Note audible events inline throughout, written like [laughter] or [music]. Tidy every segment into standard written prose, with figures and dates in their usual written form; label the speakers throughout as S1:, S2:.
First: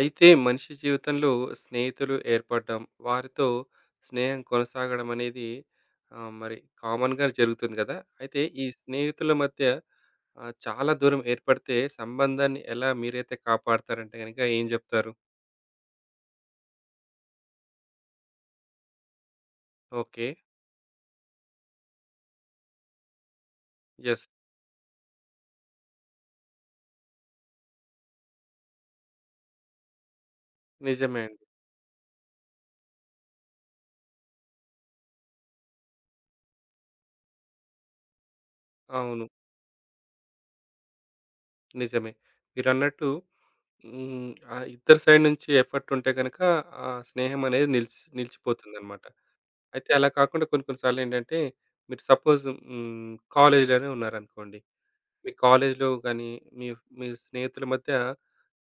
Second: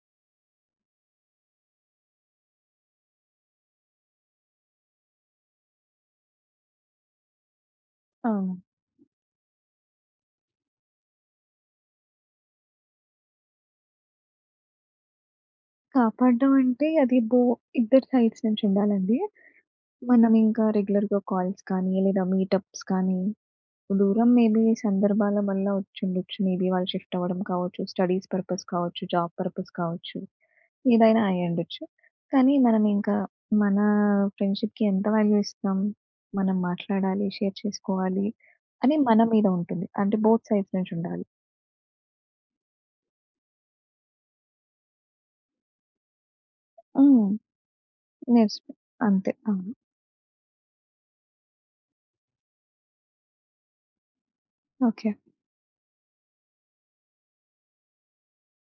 S1: అయితే మనిషి జీవితంలో స్నేహితులు ఏర్పడడం, వారితో స్నేహం కొనసాగడం అనేది మరి కామన్‌గా జరుగుతుంది గదా!
S2: ఆ!
S1: అయితే ఈ స్నేహితుల మధ్య చాలా దూరం ఏర్పడితే సంబంధాన్ని ఎలా మీరైతే కాపాడతారంటే గనక ఏం జెప్తారు?
S2: కాపాడడం అంటే అది ఇద్దరి సైడ్స్ నుంచి ఉండాలండి.
S1: ఓకే.
S2: మనం ఇంకా రెగ్యులర్‌గా కాల్స్ కానీ, లేదా మీటప్స్ కానీ,
S1: యెస్.
S2: దూరం మేబీ సందర్భాల వల్ల వచ్చుండొచ్చు. మేబీ వాళ్ళు షిఫ్ట్ అవ్వడం కావచ్చు, స్టడీస్ పర్పస్ కావచ్చు, జాబ్ పర్పస్ కావచ్చు,
S1: నిజమే
S2: ఏదైనా
S1: అండి.
S2: అయ్యుండొచ్చు. కానీ మనం ఇంకా మన ఫ్రెండ్‌షిప్‌కి ఎంత వాల్యూ ఇస్తాం? మనం మాట్లాడాలి, షేర్ చేసుకోవాలి అని మన
S1: అవును.
S2: మీద ఉంటుంది. అంటే బోత్ సైడ్స్ నుంచి ఉండాలి.
S1: నిజమే. మీరన్నట్టు హ్మ్. ఆ ఇద్దరి సైడ్ నుంచి ఎఫర్ట్ ఉంటే గనక ఆ
S2: హ్మ్.
S1: స్నేహం అనేది నిలిచి
S2: నేర్చుకో
S1: నిలిచిపోతుందన్నమాట.
S2: అంతే. అవును.
S1: అయితే అలా కాకుండా కొన్ని కొన్ని సార్లేంటంటే, మీరు సపోజ్ కాలేజ్‌లోనే ఉన్నారనుకోండి.
S2: ఓకే.
S1: మీ కాలేజ్‌లో గాని, మీ మీ స్నేహితుల మధ్య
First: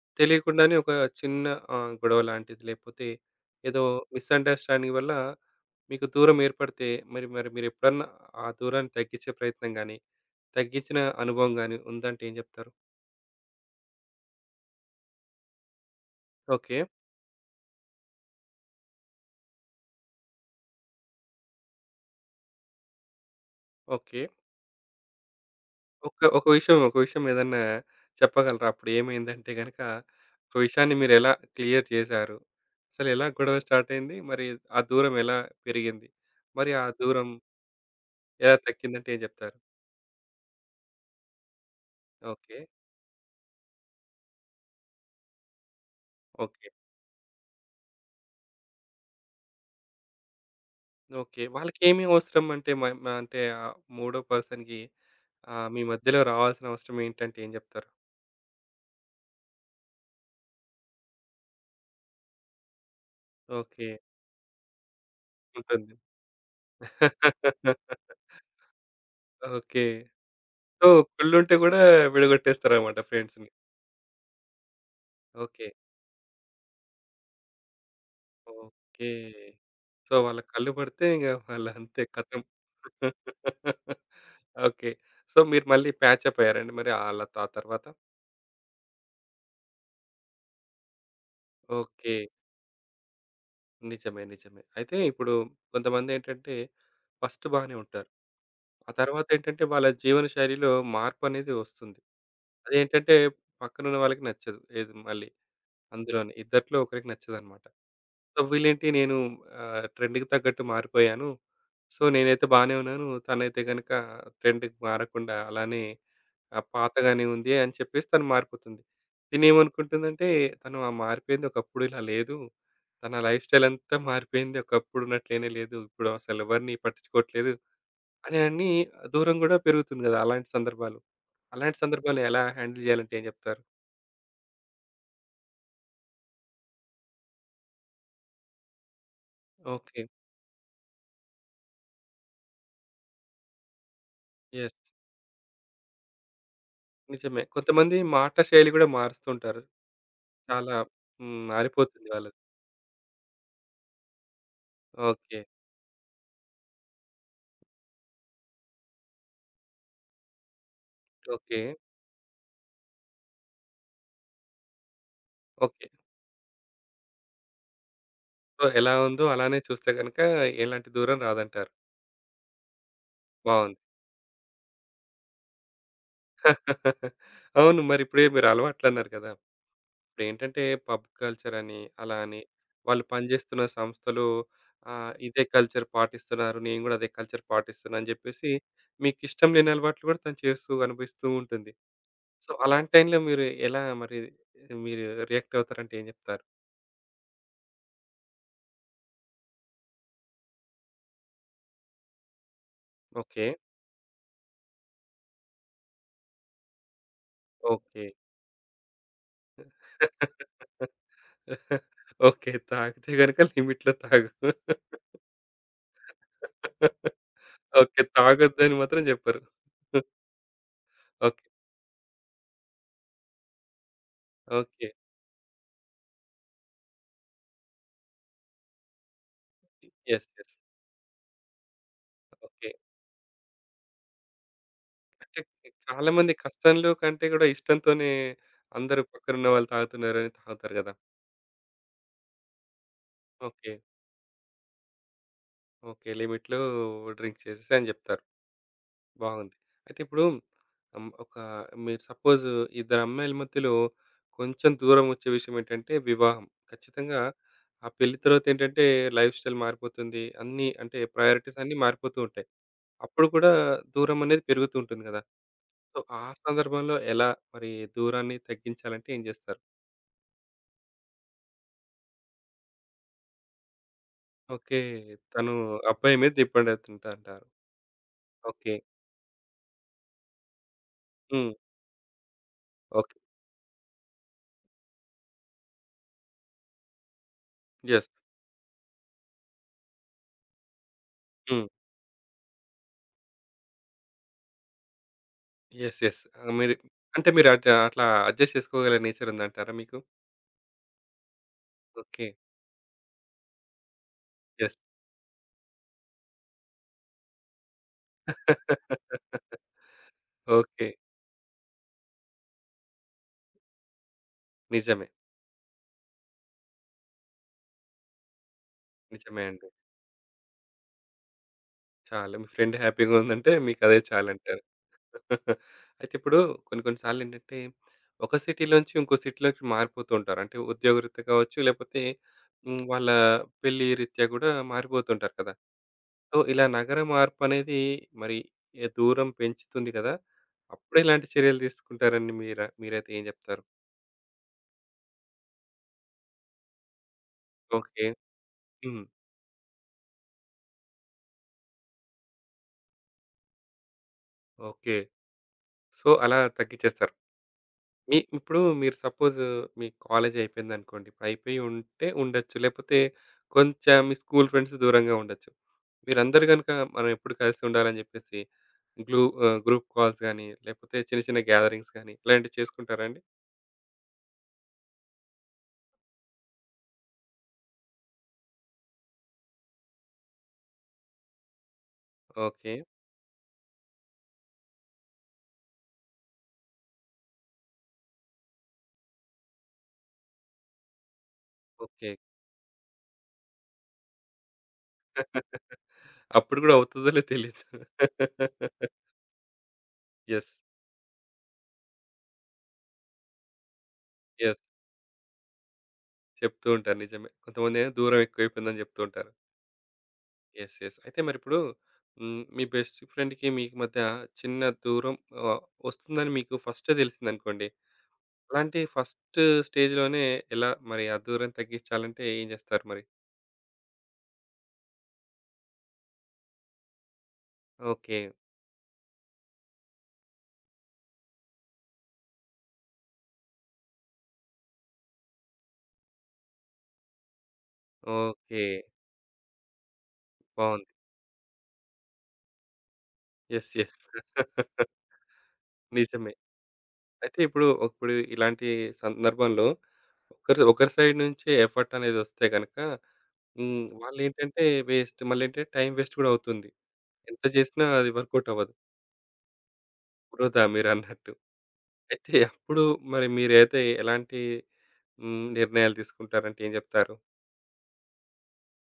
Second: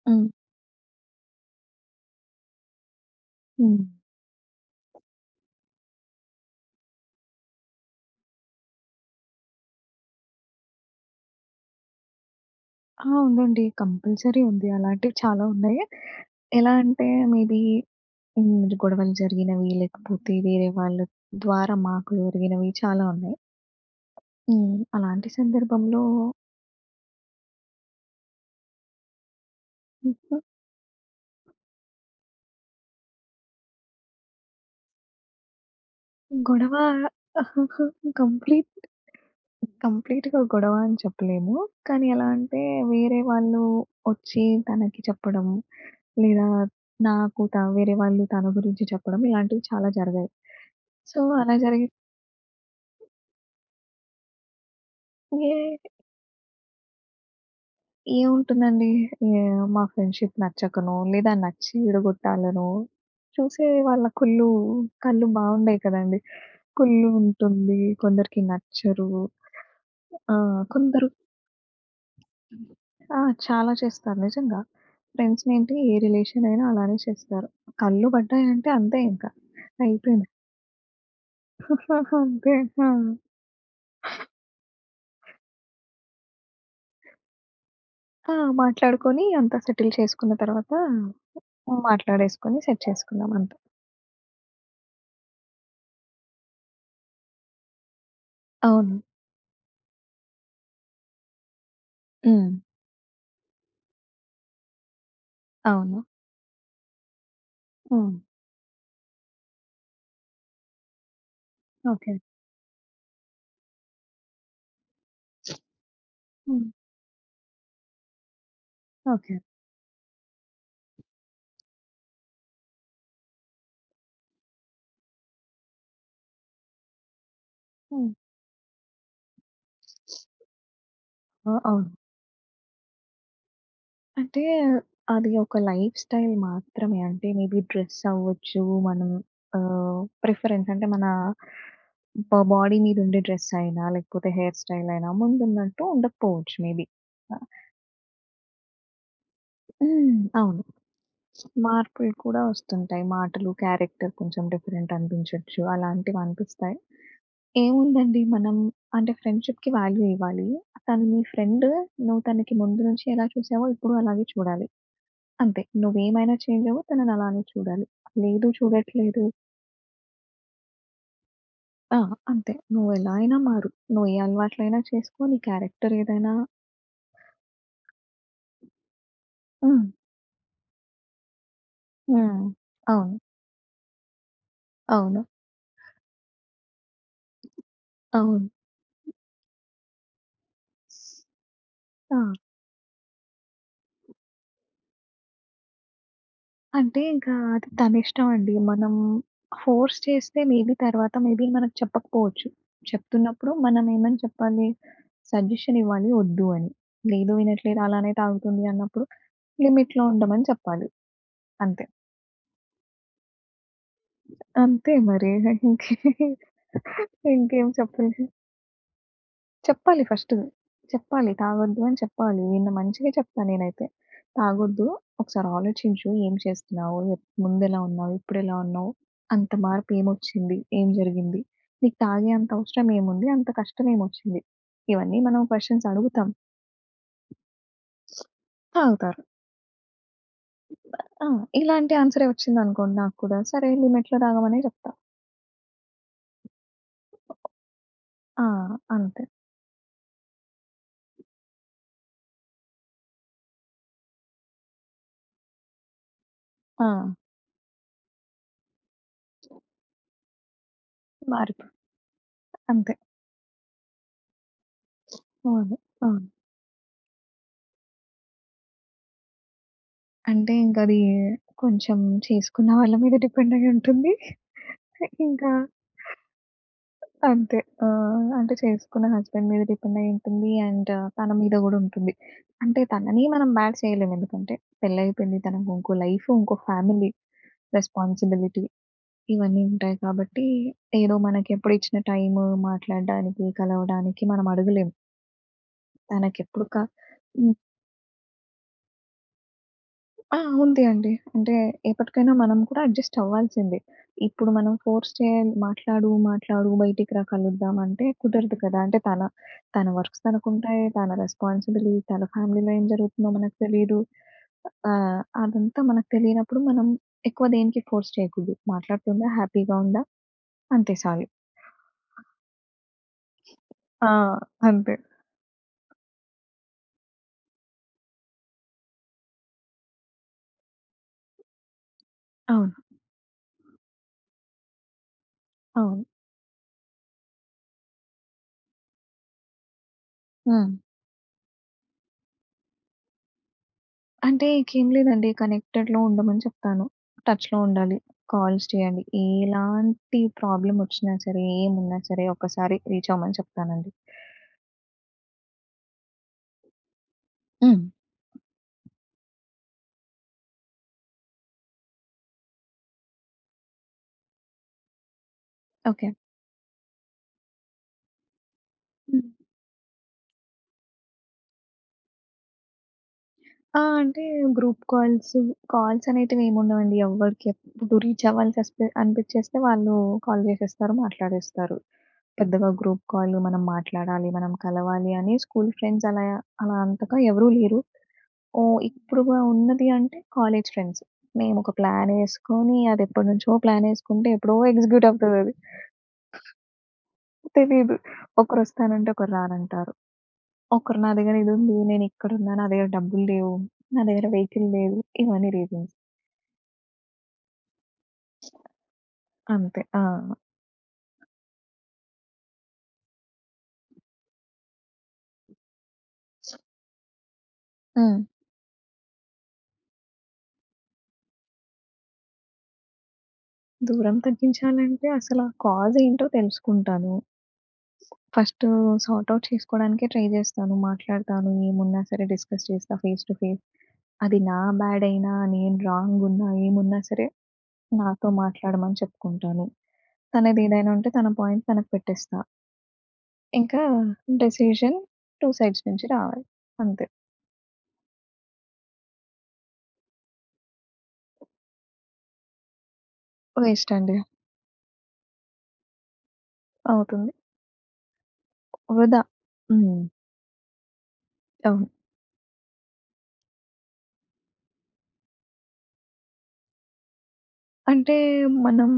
S2: హ్మ్.
S1: తెలియకుండానే ఒక చిన్న గొడవ లాంటిది లేకపోతే
S2: హ్మ్.
S1: ఏదో మిస్‌అండర్‌స్టాండింగ్ వల్ల మీకు దూరం ఏర్పడితే, మరి మరి మీరెప్పుడన్నా ఆ దూరాన్ని తగ్గించే ప్రయత్నం గాని, తగ్గించిన అనుభవం గాని ఉందంటే ఏం చెప్తారు?
S2: ఆ! ఉందండి. కంపల్సరీ ఉంది. అలాంటివి చాలా ఉన్నాయి. ఎలా
S1: ఓకే.
S2: అంటే మేబీ హ్మ్, గొడవలు జరిగినవి, లేకపోతే వేరే వాళ్ళ ద్వారా మాకు జరిగినవి చాలా ఉన్నాయి.
S1: ఓకే.
S2: హ్మ్. అలాంటి సందర్భంలో
S1: ఒక ఒక విషయం, ఒక విషయం ఏదన్నా చెప్పగలరా? అప్పుడు ఏమైందంటే గనక, ఒక విషయాన్ని మీరెలా క్లియర్ చేశారు? అసలెలా గొడవ స్టార్ట్ అయింది? మరి ఆ దూరం ఎలా పెరిగింది? మరి
S2: గొడవ
S1: ఆ దూరం
S2: [laughs]
S1: ఎలా
S2: కంప్లీట్
S1: తగ్గిందంటే ఏం చెప్తారు?
S2: కంప్లీట్‌గా గొడవ అని చెప్పలేము. కానీ ఎలా
S1: ఓకే.
S2: అంటే వేరే వాళ్ళు వచ్చి తనకి చెప్పడం, లేదా
S1: ఓకే.
S2: నాకు వేరే వాళ్ళు తన గురించి చెప్పడం ఇలాంటివి చాలా జరిగాయి. So,
S1: okay.
S2: అలా జరిగి
S1: వాళ్ళకేమి అవసరం అంటే మ మ అంటే ఆహ్, మూడో పర్సన్‌కి
S2: ఏ
S1: మీ మధ్యలో రావాల్సిన అవసరం ఏంటంటే ఏం చెప్తారు?
S2: ఏముంటుందండి? ఏహ్! మా ఫ్రెండ్‌షిప్ నచ్చకనో, లేదా నచ్చి విడగొట్టాలనో, చూసే
S1: ఓకే.
S2: వాళ్ళ కుళ్ళు కళ్ళు బావుండయి
S1: ఉంటుంది.
S2: కదండీ. కుళ్ళు ఉంటుంది,
S1: [laughs]
S2: కొందరికి నచ్చరు.
S1: ఓకే.
S2: ఆహ్,
S1: సో,
S2: కొందరు
S1: కుళ్ళుంటే గూడా విడగొట్టేస్తారన్నమాట
S2: ఆ!
S1: ఫ్రెండ్స్‌ని.
S2: చాలా చేస్తారు నిజంగా.
S1: ఓకే.
S2: ఫ్రెండ్స్‌నేంటి ఏ రిలేషన్ అయినా అలానే చేస్తారు. కళ్ళు పడ్డాయంటే అంతే
S1: ఓకే.
S2: ఇంకా.
S1: సో,
S2: అయిపోయింది.
S1: వాళ్ళ కళ్ళు పడితే ఇంక వాళ్ళంతే
S2: [laughs]
S1: ఖతం.
S2: అంతే. ఆ!
S1: ఓకే. సో, మీరు మళ్ళీ ప్యాచప్ అయ్యారండి మరి ఆళ్ళ ఆ తర్వాత?
S2: ఆ! మాట్లాడుకొని అంతా సెటిల్ చేసుకున్న తర్వాత
S1: ఓకే.
S2: మాట్లాడేసుకొని సెట్ చేసుకున్నాం అంతే.
S1: నిజమే. నిజమే. అయితే ఇప్పుడు కొంతమందేంటంటే ఫస్ట్ బానే ఉంటారు. ఆ
S2: అవును.
S1: తర్వాతేంటంటే వాళ్ళ జీవన శైలిలో మార్పనేది వస్తుంది.
S2: హ్మ్.
S1: అదేంటంటే పక్కనున్న వాళ్ళకి నచ్చదు. ఏది మళ్ళీ
S2: అవును.
S1: అందులోని ఇద్దట్లో ఒకరికి నచ్చదనమాట.
S2: హ్మ్.
S1: సో, వీళ్ళేంటి నేను ట్రెండ్‌కి తగ్గట్టు మారిపోయాను. So,
S2: okay.
S1: నేనైతే బానే ఉన్నాను. తనైతే గనక ట్రెండ్‌కి మారకుండా అలానే ఆ!
S2: హ్మ్.
S1: పాతగానే ఉంది అని చెప్పేసి తను మారిపోతుంది.
S2: ఓకే.
S1: తినేమనుకుంటుందంటే తను ఆ మారిపోయింది ఒకప్పుడు ఇలా లేదు. తన లైఫ్ స్టైల్ అంతా మారిపోయింది. ఒకప్పుడు ఉన్నట్లేనే లేదు. ఇప్పుడు అసలు ఎవరిని పట్టించుకోవట్లేదు
S2: హ్మ్.
S1: అని అని దూరం గూడా పెరుగుతుంది గదా! అలాంటి సందర్భాలు.
S2: ఆ!
S1: అలాంటి
S2: అవును.
S1: సందర్భాలు ఎలా హ్యాండిల్ చేయాలంటే ఏం చెప్తారు?
S2: అంటే అది ఒక లైఫ్ స్టైల్ మాత్రమే. అంటే మేబీ డ్రెస్ అవ్వచ్చు. మనం ఆహ్,
S1: ఓకే.
S2: ప్రిఫరెన్స్ అంటే మన బాడీ మీద ఉండే డ్రెస్ అయినా, లేకపోతే హెయిర్
S1: యెస్.
S2: స్టైల్ అయినా ముందున్నట్టు ఉండకపోవచ్చు మేబీ. ఆ!
S1: నిజమే. కొంతమంది మాట శైలి గూడా మారుస్తుంటారు.
S2: హ్మ్. అవును.
S1: చాలా మారిపోతుంది
S2: మార్పులు
S1: వాళ్ళది.
S2: కూడా వస్తుంటాయి. మాటలు, క్యారెక్టర్ కొంచెం డిఫరెంట్
S1: ఓకే.
S2: అనిపించొచ్చు. అలాంటివి అనిపిస్తాయి. ఏముందండి మనం అంటే ఫ్రెండ్‌షిప్‌కి వాల్యూ ఇవ్వాలి. తను మీ
S1: ఓకే.
S2: ఫ్రెండ్. నువ్వు తనకి ముందు నుంచి ఎలా చూసావో ఇప్పుడు అలాగే చూడాలి. అంతే.
S1: ఓకే.
S2: నువ్వేమైనా చేంజ్ అవ్వు. తనని అలానే చూడాలి. లేదు
S1: సో, ఎలా
S2: చూడట్లేదు
S1: ఉందో అలానే చూస్తే గనుక ఎలాంటి దూరం రాదంటారు.
S2: ఆ! అంతే. నువ్వెలా అయినా మారు.
S1: బావుంది.
S2: నువ్వు ఏ అలవాట్లైనా చేసుకో. నీ క్యారెక్టర్ ఏదైనా
S1: [laughs] అవును. మరిప్పుడే మీరు అలవాట్లన్నారు కదా!
S2: హ్మ్.
S1: ఇప్పుడేంటంటే పబ్ కల్చర్ అని, అలా అని
S2: హ్మ్.
S1: వాళ్ళు
S2: అవును.
S1: పనిజేస్తున్న సంస్థలో
S2: అవును.
S1: ఇదే కల్చర్ పాటిస్తున్నారు. నేను గూడా అదే కల్చర్ పాటిస్తున్నా అని
S2: అవును.
S1: జెప్పేసి మీకిష్టం లేని అలవాట్లు గూడా తను చేస్తూ కనిపిస్తూ ఉంటుంది.
S2: ఆ!
S1: సో, అలాంటి టైంలో మీరు ఎలా మరి మీరు రియాక్ట్ అవుతారంటే ఏం జెప్తారు?
S2: అంటే ఇంకా అది తనిష్టం అండి. మనం ఫోర్స్ చేస్తే మేబీ తర్వాత మేబీ మనకు చెప్పకపోవచ్చు.
S1: ఓకే.
S2: చెప్తున్నప్పుడు మనం ఏమని చెప్పాలి? సజెషన్ ఇవ్వాలి వద్దు అని. లేదు వినట్లేదు
S1: ఓకే.
S2: అలానే తాగుతుంది అన్నప్పుడు లిమిట్‌లో ఉండమని చెప్పాలి.
S1: [laughs]
S2: అంతే.
S1: ఓకే. తాగితే గనుక లిమిట్‌లో తాగు.
S2: అంతే మరి. ఇంకే
S1: [laughs]
S2: ఇంకేం
S1: ఓకే.
S2: చెప్పాలి?
S1: తాగొద్దని మాత్రం జెప్పరు.
S2: చెప్పాలి
S1: [laughs]
S2: ఫస్ట్. చెప్పాలి.
S1: ఓకే.
S2: తాగొద్దు అని చెప్పాలి. నిన్న మంచిగా చెప్తా నేనైతే. తాగొద్దు.
S1: ఓకే.
S2: ఒకసారి ఆలోచించు. ఏం చేస్తున్నావు? ముందెలా ఉన్నావు? ఇప్పుడెలా ఉన్నావు? అంత మార్పు
S1: యెస్. యెస్.
S2: ఏమొచ్చింది? ఏం జరిగింది? నీకు తాగే అంత
S1: ఓకే.
S2: అవసరం ఏముంది? అంత కష్టం ఏమొచ్చింది? ఇవన్నీ
S1: అంటే
S2: మనం క్వెషన్స్ అడుగుతాం.
S1: చాలామంది కష్టంలో కంటే గూడా ఇష్టంతోనే అందరూ
S2: తాగుతారు.
S1: పక్కనున్న వాళ్ళు తాగుతున్నారని తాగుతారు గదా!
S2: ఆ! ఇలాంటి ఆన్సరే వచ్చిందనుకోండి నాకు కూడా, సరే
S1: ఓకే.
S2: లిమిట్‌లో తాగమనే చెప్తా.
S1: ఓకే. లిమిట్‌లో డ్రింక్ చేసేసి అని జెప్తారు.
S2: ఆ! అంతే.
S1: బాగుంది. అయితే ఇప్పుడు హ్మ్. ఒక మీరు సపోజ్ ఇద్దరు అమ్మాయిల మధ్యలో కొంచెం దూరం వచ్చే విషయం ఏంటంటే వివాహం.
S2: ఆ!
S1: ఖచ్చితంగా ఆ పెళ్లి తర్వాత ఏంటంటే లైఫ్ స్టైల్ మారిపోతుంది. అన్నీ అంటే ప్రయారిటీస్
S2: మార్పు.
S1: అన్నీ మారిపోతూ ఉంటాయి.
S2: అంతే.
S1: అప్పుడు కూడా దూరం అనేది పెరుగుతూ ఉంటుంది గదా!
S2: అవును.
S1: సో, ఆ
S2: అవును.
S1: సందర్భంలో ఎలా మరి దూరాన్ని తగ్గించాలంటే ఏం చేస్తారు?
S2: అంటే ఇంకది కొంచెం చేసుకున్న వాళ్ళ మీద డిపెండ్ అయ్యి ఉంటుంది.
S1: ఓకే.
S2: ఇంకా
S1: తను అబ్బాయి మీద డిపెండవుతుందంటారు.
S2: అంతే. ఆహ్, అంటే
S1: ఓకే.
S2: చేసుకున్న హస్బెండ్ మీద డిపెండ్ అయ్యి ఉంటుంది. అండ్ తన
S1: హ్మ్.
S2: మీద గూడా ఉంటుంది. అంటే
S1: ఓకే.
S2: తనని మనం బ్యాడ్ చేయలేము. ఎందుకంటే పెళ్లయిపోయింది. తనకు ఇంకో లైఫ్, ఇంకో ఫ్యామిలీ
S1: యెస్.
S2: రెస్పాన్సిబిలిటీ ఇవన్నీ ఉంటాయి కాబట్టి, ఏదో
S1: హ్మ్.
S2: మనకెప్పుడు ఇచ్చిన టైము మాట్లాడడానికి, కలవడానికి మనం అడగలేం.
S1: యెస్. యెస్.
S2: తనకెప్పుడు
S1: మీరు అంటే మీరు అట్లా అడ్జస్ట్ చేసుకోగల నేచర్ ఉందంటారా మీకు?
S2: ఆ! ఉంది అండి. అంటే
S1: ఓకే.
S2: ఎప్పటికైనా మనం కూడా అడ్జస్ట్ అవ్వాల్సిందే. ఇప్పుడు మనం
S1: యెస్.
S2: ఫోర్స్ చేయాలి మాట్లాడు, మాట్లాడు బయటికి రా కలుద్దాం అంటే కుదరదు కదా! అంటే తన
S1: [laughs]
S2: తన వర్క్స్ తనకుంటాయి.
S1: ఓకే.
S2: తన రెస్పాన్సిబిలిటీ తన ఫ్యామిలీలో ఏం జరుగుతుందో మనకు తెలీదు.
S1: నిజమే.
S2: ఆహ్, అదంతా మనకు తెలియనప్పుడు మనం ఎక్కువ దేనికి ఫోర్స్ చేయకూడదు. మాట్లాడుతుందా?
S1: నిజమే అండి.
S2: హ్యాపీగా ఉందా? అంతే చాలు.
S1: చాలు. మీ ఫ్రెండ్ హ్యాపీగా ఉందంటే మీకు అదే
S2: ఆ!
S1: చాలంటారు.
S2: అంతే.
S1: అయితే ఇప్పుడు కొన్ని కొన్ని సార్లు ఏంటంటే, ఒక సిటీ నుంచి ఇంకో సిటీలోకి మారిపోతూ ఉంటారు. అంటే ఉద్యోగరీత్యా కావచ్చు, లేకపోతే
S2: అవును.
S1: వాళ్ళ పెళ్లి రీత్యా కూడా మారిపోతుంటారు కదా!
S2: అవును.
S1: సో, ఇలా నగర మార్పు అనేది మరి ఏ దూరం పెంచుతుంది కదా!
S2: హ్మ్.
S1: అప్పుడు ఎలాంటి చర్యలు తీసుకుంటారని మీరైతే ఏం చెప్తారు?
S2: అంటే ఇంకేం లేదండి. కనెక్టెడ్‌లో ఉండమని చెప్తాను. టచ్‌లో ఉండాలి.
S1: ఓకే.
S2: కాల్స్ చేయాలి.
S1: హ్మ్.
S2: ఎలాంటి ప్రాబ్లమ్ వచ్చినా సరే, ఏమున్నా సరే ఒక్కసారి రీచ్ అవ్వమని చెప్తానండి.
S1: ఓకే. సో, అలా తగ్గిచ్చేస్తారు.
S2: హ్మ్.
S1: ఇప్పుడు మీరు సపోజ్ మీ కాలేజ్ అయిపోయిందనుకోండి. అయిపోయి ఉంటే ఉండొచ్చు. లేకపోతే కొంచెం మీ స్కూల్ ఫ్రెండ్స్ దూరంగా ఉండొచ్చు.
S2: ఓకే.
S1: మీరందరూ గనుక మనం ఎప్పుడు కలిసి ఉండాలని జెప్పేసి
S2: హ్మ్.
S1: గ్రూప్ కాల్స్ గాని, లేకపోతే చిన్న చిన్న గ్యాదరింగ్స్ గాని ఇలాంటివి చేసుకుంటారా అండి?
S2: ఆ! అంటే గ్రూప్ కాల్స్, కాల్స్ అనేటివేముండవండి. ఎవ్వరికి ఎప్పుడు రీచ్ అవ్వాల్సొస్తే అనిపిచ్చేస్తే వాళ్ళు కాల్ జేసేస్తారు, మాట్లాడేస్తారు. పెద్దగా
S1: ఓకే.
S2: గ్రూప్ కాల్ మనం మాట్లాడాలి, మనం కలవాలి అని స్కూల్ ఫ్రెండ్స్ అలా అలా అంతగా ఎవరూ లేరు. ఓహ్! ఇప్పుడుగా ఉన్నది అంటే కాలేజ్ ఫ్రెండ్స్. మేమొక
S1: ఓకే.
S2: ప్లానేసుకొని అదెప్పటినుంచో ప్లానేసుకుంటే ఎప్పుడో ఎగ్జిక్యూట్ అవుతదది.
S1: అప్పుడు గూడా అవుతదో లేదో తెలీదు.
S2: తెలీదు.
S1: [laughs]
S2: ఒకరొస్తానంటే ఒకరు రానంటారు.
S1: యెస్.
S2: ఒకరు నా దగ్గర ఇదుంది. నేనిక్కడున్నా. నా దగ్గర డబ్బులు లేవు. నా దగ్గర
S1: యెస్.
S2: వెహికల్ లేదు. ఇవన్నీ రీజన్స్.
S1: చెప్తూ ఉంటారు నిజమే. కొంతమందేమో దూరం ఎక్కువైపోయిందని జెప్తూ ఉంటారు.
S2: అంతే. ఆ!
S1: యెస్. యెస్. అయితే మరిప్పుడు మీ బెస్ట్ ఫ్రెండ్‌కి మీకు మధ్య చిన్న దూరం ఆహ్, వస్తుందని మీకు ఫస్టే తెలిసిందనుకోండి.
S2: హ్మ్.
S1: అలాంటి ఫస్ట్ స్టేజ్‌లోనే ఎలా మరి ఆ దూరం తగ్గించాలంటే ఏం చేస్తారు మరి?
S2: దూరం తగ్గించాలంటే అసల కాజ్ ఏంటో తెలుసుకుంటాను.
S1: ఓకే.
S2: ఫస్టు సార్ట్ ఔట్ చేసుకోవడానికే ట్రై జేస్తాను. మాట్లాడతాను. ఏమున్నా సరే డిస్కస్ చేస్తా ఫేస్ టు ఫేస్. అది నా బ్యాడ్ అయినా, నేను రాంగున్నా, ఏమున్నా సరే నాతో
S1: ఓకే.
S2: మాట్లాడమని చెప్పుకుంటాను.
S1: బావుంది.
S2: తనదేదైనా ఉంటే తన పాయింట్ తనకు పెట్టేస్తా.
S1: యెస్.
S2: ఇంకా
S1: యెస్. [laughs]
S2: డెసిషన్ 2 సైడ్స్ నుంచి
S1: నిజమే.
S2: రావాలి. అంతే.
S1: అయితే ఇప్పుడు ఇప్పుడు ఇలాంటి సందర్భంలో ఒకరి ఒకరి సైడ్ నుంచి ఎఫర్ట్ అనేది వస్తే గనక
S2: వేస్ట్ అండి.
S1: వాళ్ళేంటంటే వేస్ట్ మళ్ళేంటంటే టైం వేస్ట్ కూడా అవుతుంది.
S2: అవుతుంది.
S1: ఎంత చేసినా అది వర్కౌట్ అవ్వదు.
S2: వృధా. హ్మ్.
S1: వృధా మీరన్నట్టు.
S2: అవును.
S1: అయితే అప్పుడు మరి మీరైతే ఎలాంటి నిర్ణయాలు తీసుకుంటారంటే ఏం జెప్తారు?
S2: అంటే మనం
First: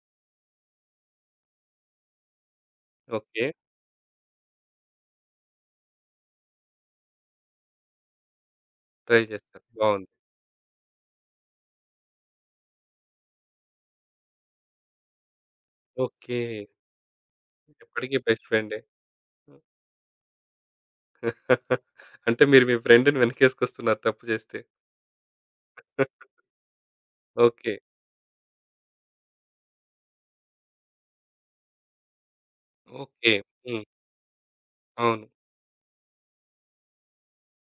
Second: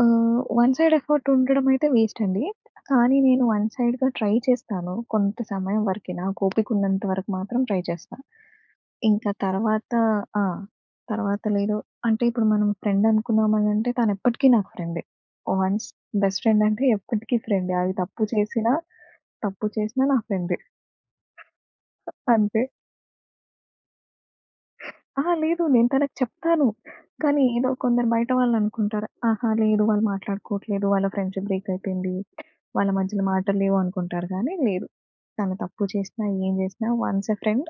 S2: ఆహ్, వన్ సైడ్ ఎఫర్ట్ ఉండడం అయితే వేస్ట్ అండి. కానీ నేను
S1: ఓకే.
S2: వన్ సైడ్‌గా ట్రై చేస్తాను. కొంత సమయం వరకే నాకు ఓపికున్నంత వరకు మాత్రం ట్రై చేస్తా.
S1: ట్రై
S2: ఇంకా
S1: జేస్తారు.
S2: తర్వాత
S1: బావుంది.
S2: ఆ! తర్వాత లేదు అంటే ఇప్పుడు మనం ఫ్రెండ్ అనుకున్నామనంటే తనెప్పటికీ నాకు ఫ్రెండే. Once
S1: okay.
S2: బెస్ట్ ఫ్రెండ్ అంటే ఎప్పటికీ ఫ్రెండే. అది
S1: ఎప్పటికి
S2: తప్పు
S1: బెస్ట్
S2: చేసినా,
S1: ఫ్రెండే.
S2: తప్పు చేసినా నా ఫ్రెండే
S1: [laughs] అంటే
S2: అంతే.
S1: మీరు మీ ఫ్రెండ్‌ని వెనకేసుకొస్తున్నారు తప్పు జేస్తే.
S2: ఆ! లేదు. నేను తనకి చెప్తాను. కానీ ఏదో
S1: ఓకే.
S2: కొందరు బయట వాళ్ళనుకుంటారు. ఆహా! లేదు వాళ్ళు మాట్లాడుకోవట్లేదు. వాళ్ళ ఫ్రెండ్షిప్ బ్రేక్ అయిపోయింది. వాళ్ళ మధ్యలో
S1: ఓకే.
S2: మాటలు లేవు
S1: హ్మ్.
S2: అనుకుంటారు గానీ లేదు.
S1: అవును.
S2: తను తప్పు చేసినా, ఏం చేసినా once a friend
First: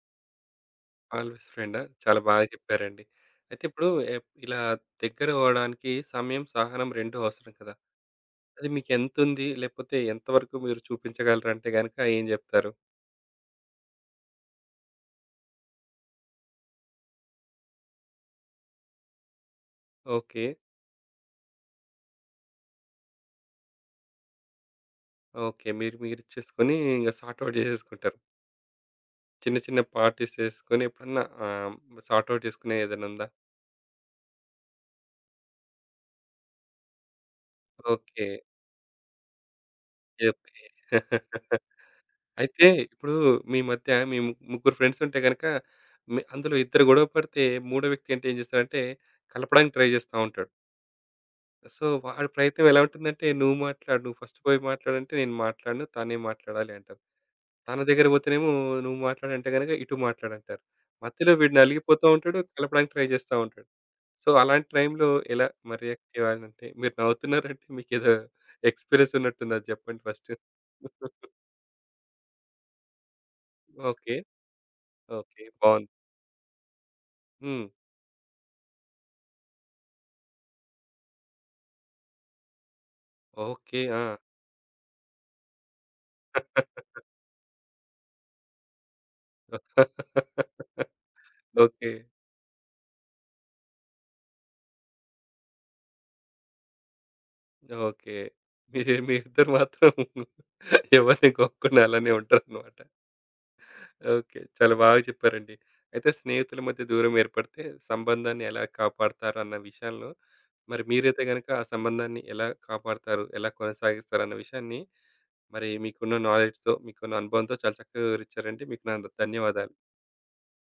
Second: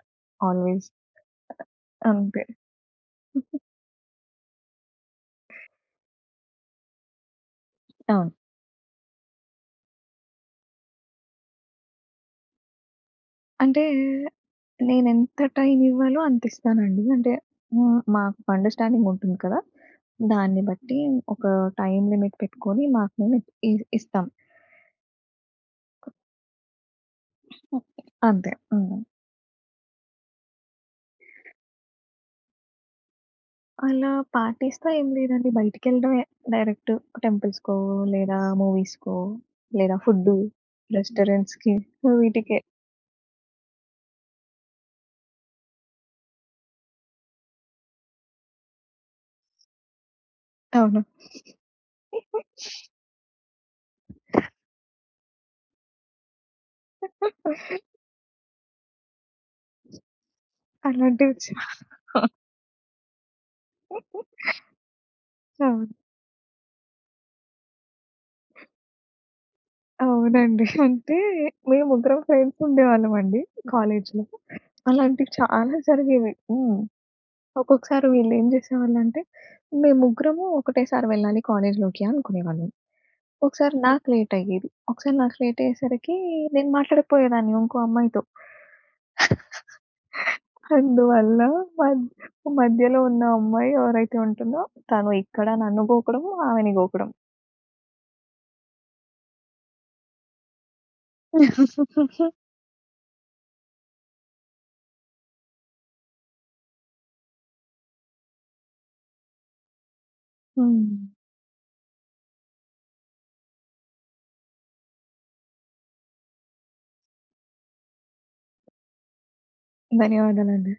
S2: always
S1: always ఫ్రెండా? చాలా బాగా
S2: అంతే.
S1: చెప్పారండి. అయితే ఇప్పుడు ఇలా దగ్గర అవ్వడానికి సమయం, సహనం 2 అవసరం కదా!
S2: అవును.
S1: అది మీకెంతుంది? లేకపోతే ఎంతవరకు మీరు చూపించగలరంటే గనక ఏం జెప్తారు?
S2: అంటే నేనెంత టైమ్ ఇవ్వాలో అంత ఇస్తానండి. అంటే హ్మ్, మాకు అండర్‌స్టాండింగ్ ఉంటుంది కదా!
S1: ఓకే.
S2: దాన్ని బట్టి ఒక టైమ్ లిమిట్ పెట్టుకొని మాకు మేము ఇ ఇస్తాం.
S1: ఓకే. మీరు మీరిచ్చేసుకొని ఇంగ సార్ట్ ఔట్
S2: ఓకే.
S1: జేసేసుకుంటారు.
S2: అంతే. హ్మ్.
S1: చిన్న చిన్న పార్టీస్ చేసుకొని ఎప్పుడన్నా సార్ట్ ఔట్ చేసుకునే ఏదైనుందా?
S2: అలా పార్టీస్‌తో ఏం లేదండి. బయటికెళ్ళడమే డైరెక్ట్ టెంపుల్స్‌కో,
S1: ఓకే.
S2: లేదా మూవీస్‌కో, లేదా ఫుడ్డు,
S1: యెప్. [laughs]
S2: రెస్టారెంట్స్‌కి వీటికే.
S1: అయితే ఇప్పుడు మీ మధ్య మీ ముగ్గురు ఫ్రెండ్స్ ఉంటే గనక మీ అందులో ఇద్దరు గొడవ పడితే మూడో వ్యక్తి అంటే ఏం చేస్తాడంటే కలపడానికి ట్రై జేస్తా ఉంటాడు.
S2: అవును.
S1: సో, వాడి ప్రయత్నం ఎలా ఉంటుందంటే నువ్వు మాట్లాడు. నువ్వు ఫస్ట్ పోయి మాట్లాడంటే నేను మాట్లాడను. తనే మాట్లాడాలి అంటారు. తన దగ్గర పోతేనేమో నువ్వు మాట్లాడంటే గనుక ఇటు మాట్లాడంటారు. మధ్యలో
S2: అలాంటివి
S1: వీడు నలిగిపోతూ ఉంటాడు. కలపడానికి ట్రై చేస్తా ఉంటాడు. సో, అలాంటి టైంలో ఎలా మరి
S2: అవును.
S1: రియాక్ట్ అవ్వాలంటే మీరు నవ్వుతున్నారంటే మీకేదో ఎక్స్‌పీరియన్స్ ఉన్నట్టుంది. అది చెప్పండి ఫస్ట్?
S2: అవునండి. అంటే మేము ముగ్గురం ఫ్రెండ్స్ ఉండేవాళ్ళమండి
S1: ఓకే.
S2: కాలేజీలో. అలాంటివి
S1: ఓకే.
S2: చాలా
S1: బావుంది.
S2: జరిగేవి. హ్మ్.
S1: హ్మ్.
S2: ఒక్కొక్కసారి వీళ్ళేం చేసేవాళ్ళంటే, మేము ముగ్గురము ఒకటేసారి వెళ్ళాలి కాలేజీలోకి అనుకునేవాళ్ళం. ఒకసారి
S1: ఓకే. ఆ!
S2: నాకు లేటయ్యేది. ఒకసారి నాకు లేటయ్యేసరికి నేను మాట్లాడకపోయేదాన్ని ఇంకో అమ్మాయితో.
S1: [laughs]
S2: అందువల్ల
S1: ఓకే.
S2: మధ్ మధ్యలో ఉన్న అమ్మాయి ఎవరైతే ఉంటుందో తను ఇక్కడ నన్ను గోకడం, ఆమెని గోకడం.
S1: ఓకే. మీ మీరిద్దరు మాత్రం [laughs] ఎవరిని గోక్కుండా అలానే
S2: [laughs]
S1: ఉంటారన్నమాట. ఓకే. చాలా బాగా చెప్పారండి. అయితే స్నేహితుల మధ్య దూరం ఏర్పడితే సంబంధాన్ని ఎలా కాపాడతారు అన్న విషయంలో, మరి
S2: హ్మ్.
S1: మీరైతే గనుక ఆ సంబంధాన్ని ఎలా కాపాడతారు? ఎలా కొనసాగిస్తారు అన్న విషయాన్ని, మరి మీకున్న నాలెడ్జ్‌తో, మీకున్న అనుభవంతో చాలా చక్కగా వివరించారండి. మీకు నా ధన్యవాదాలు.
S2: ధన్యవాదాలండి.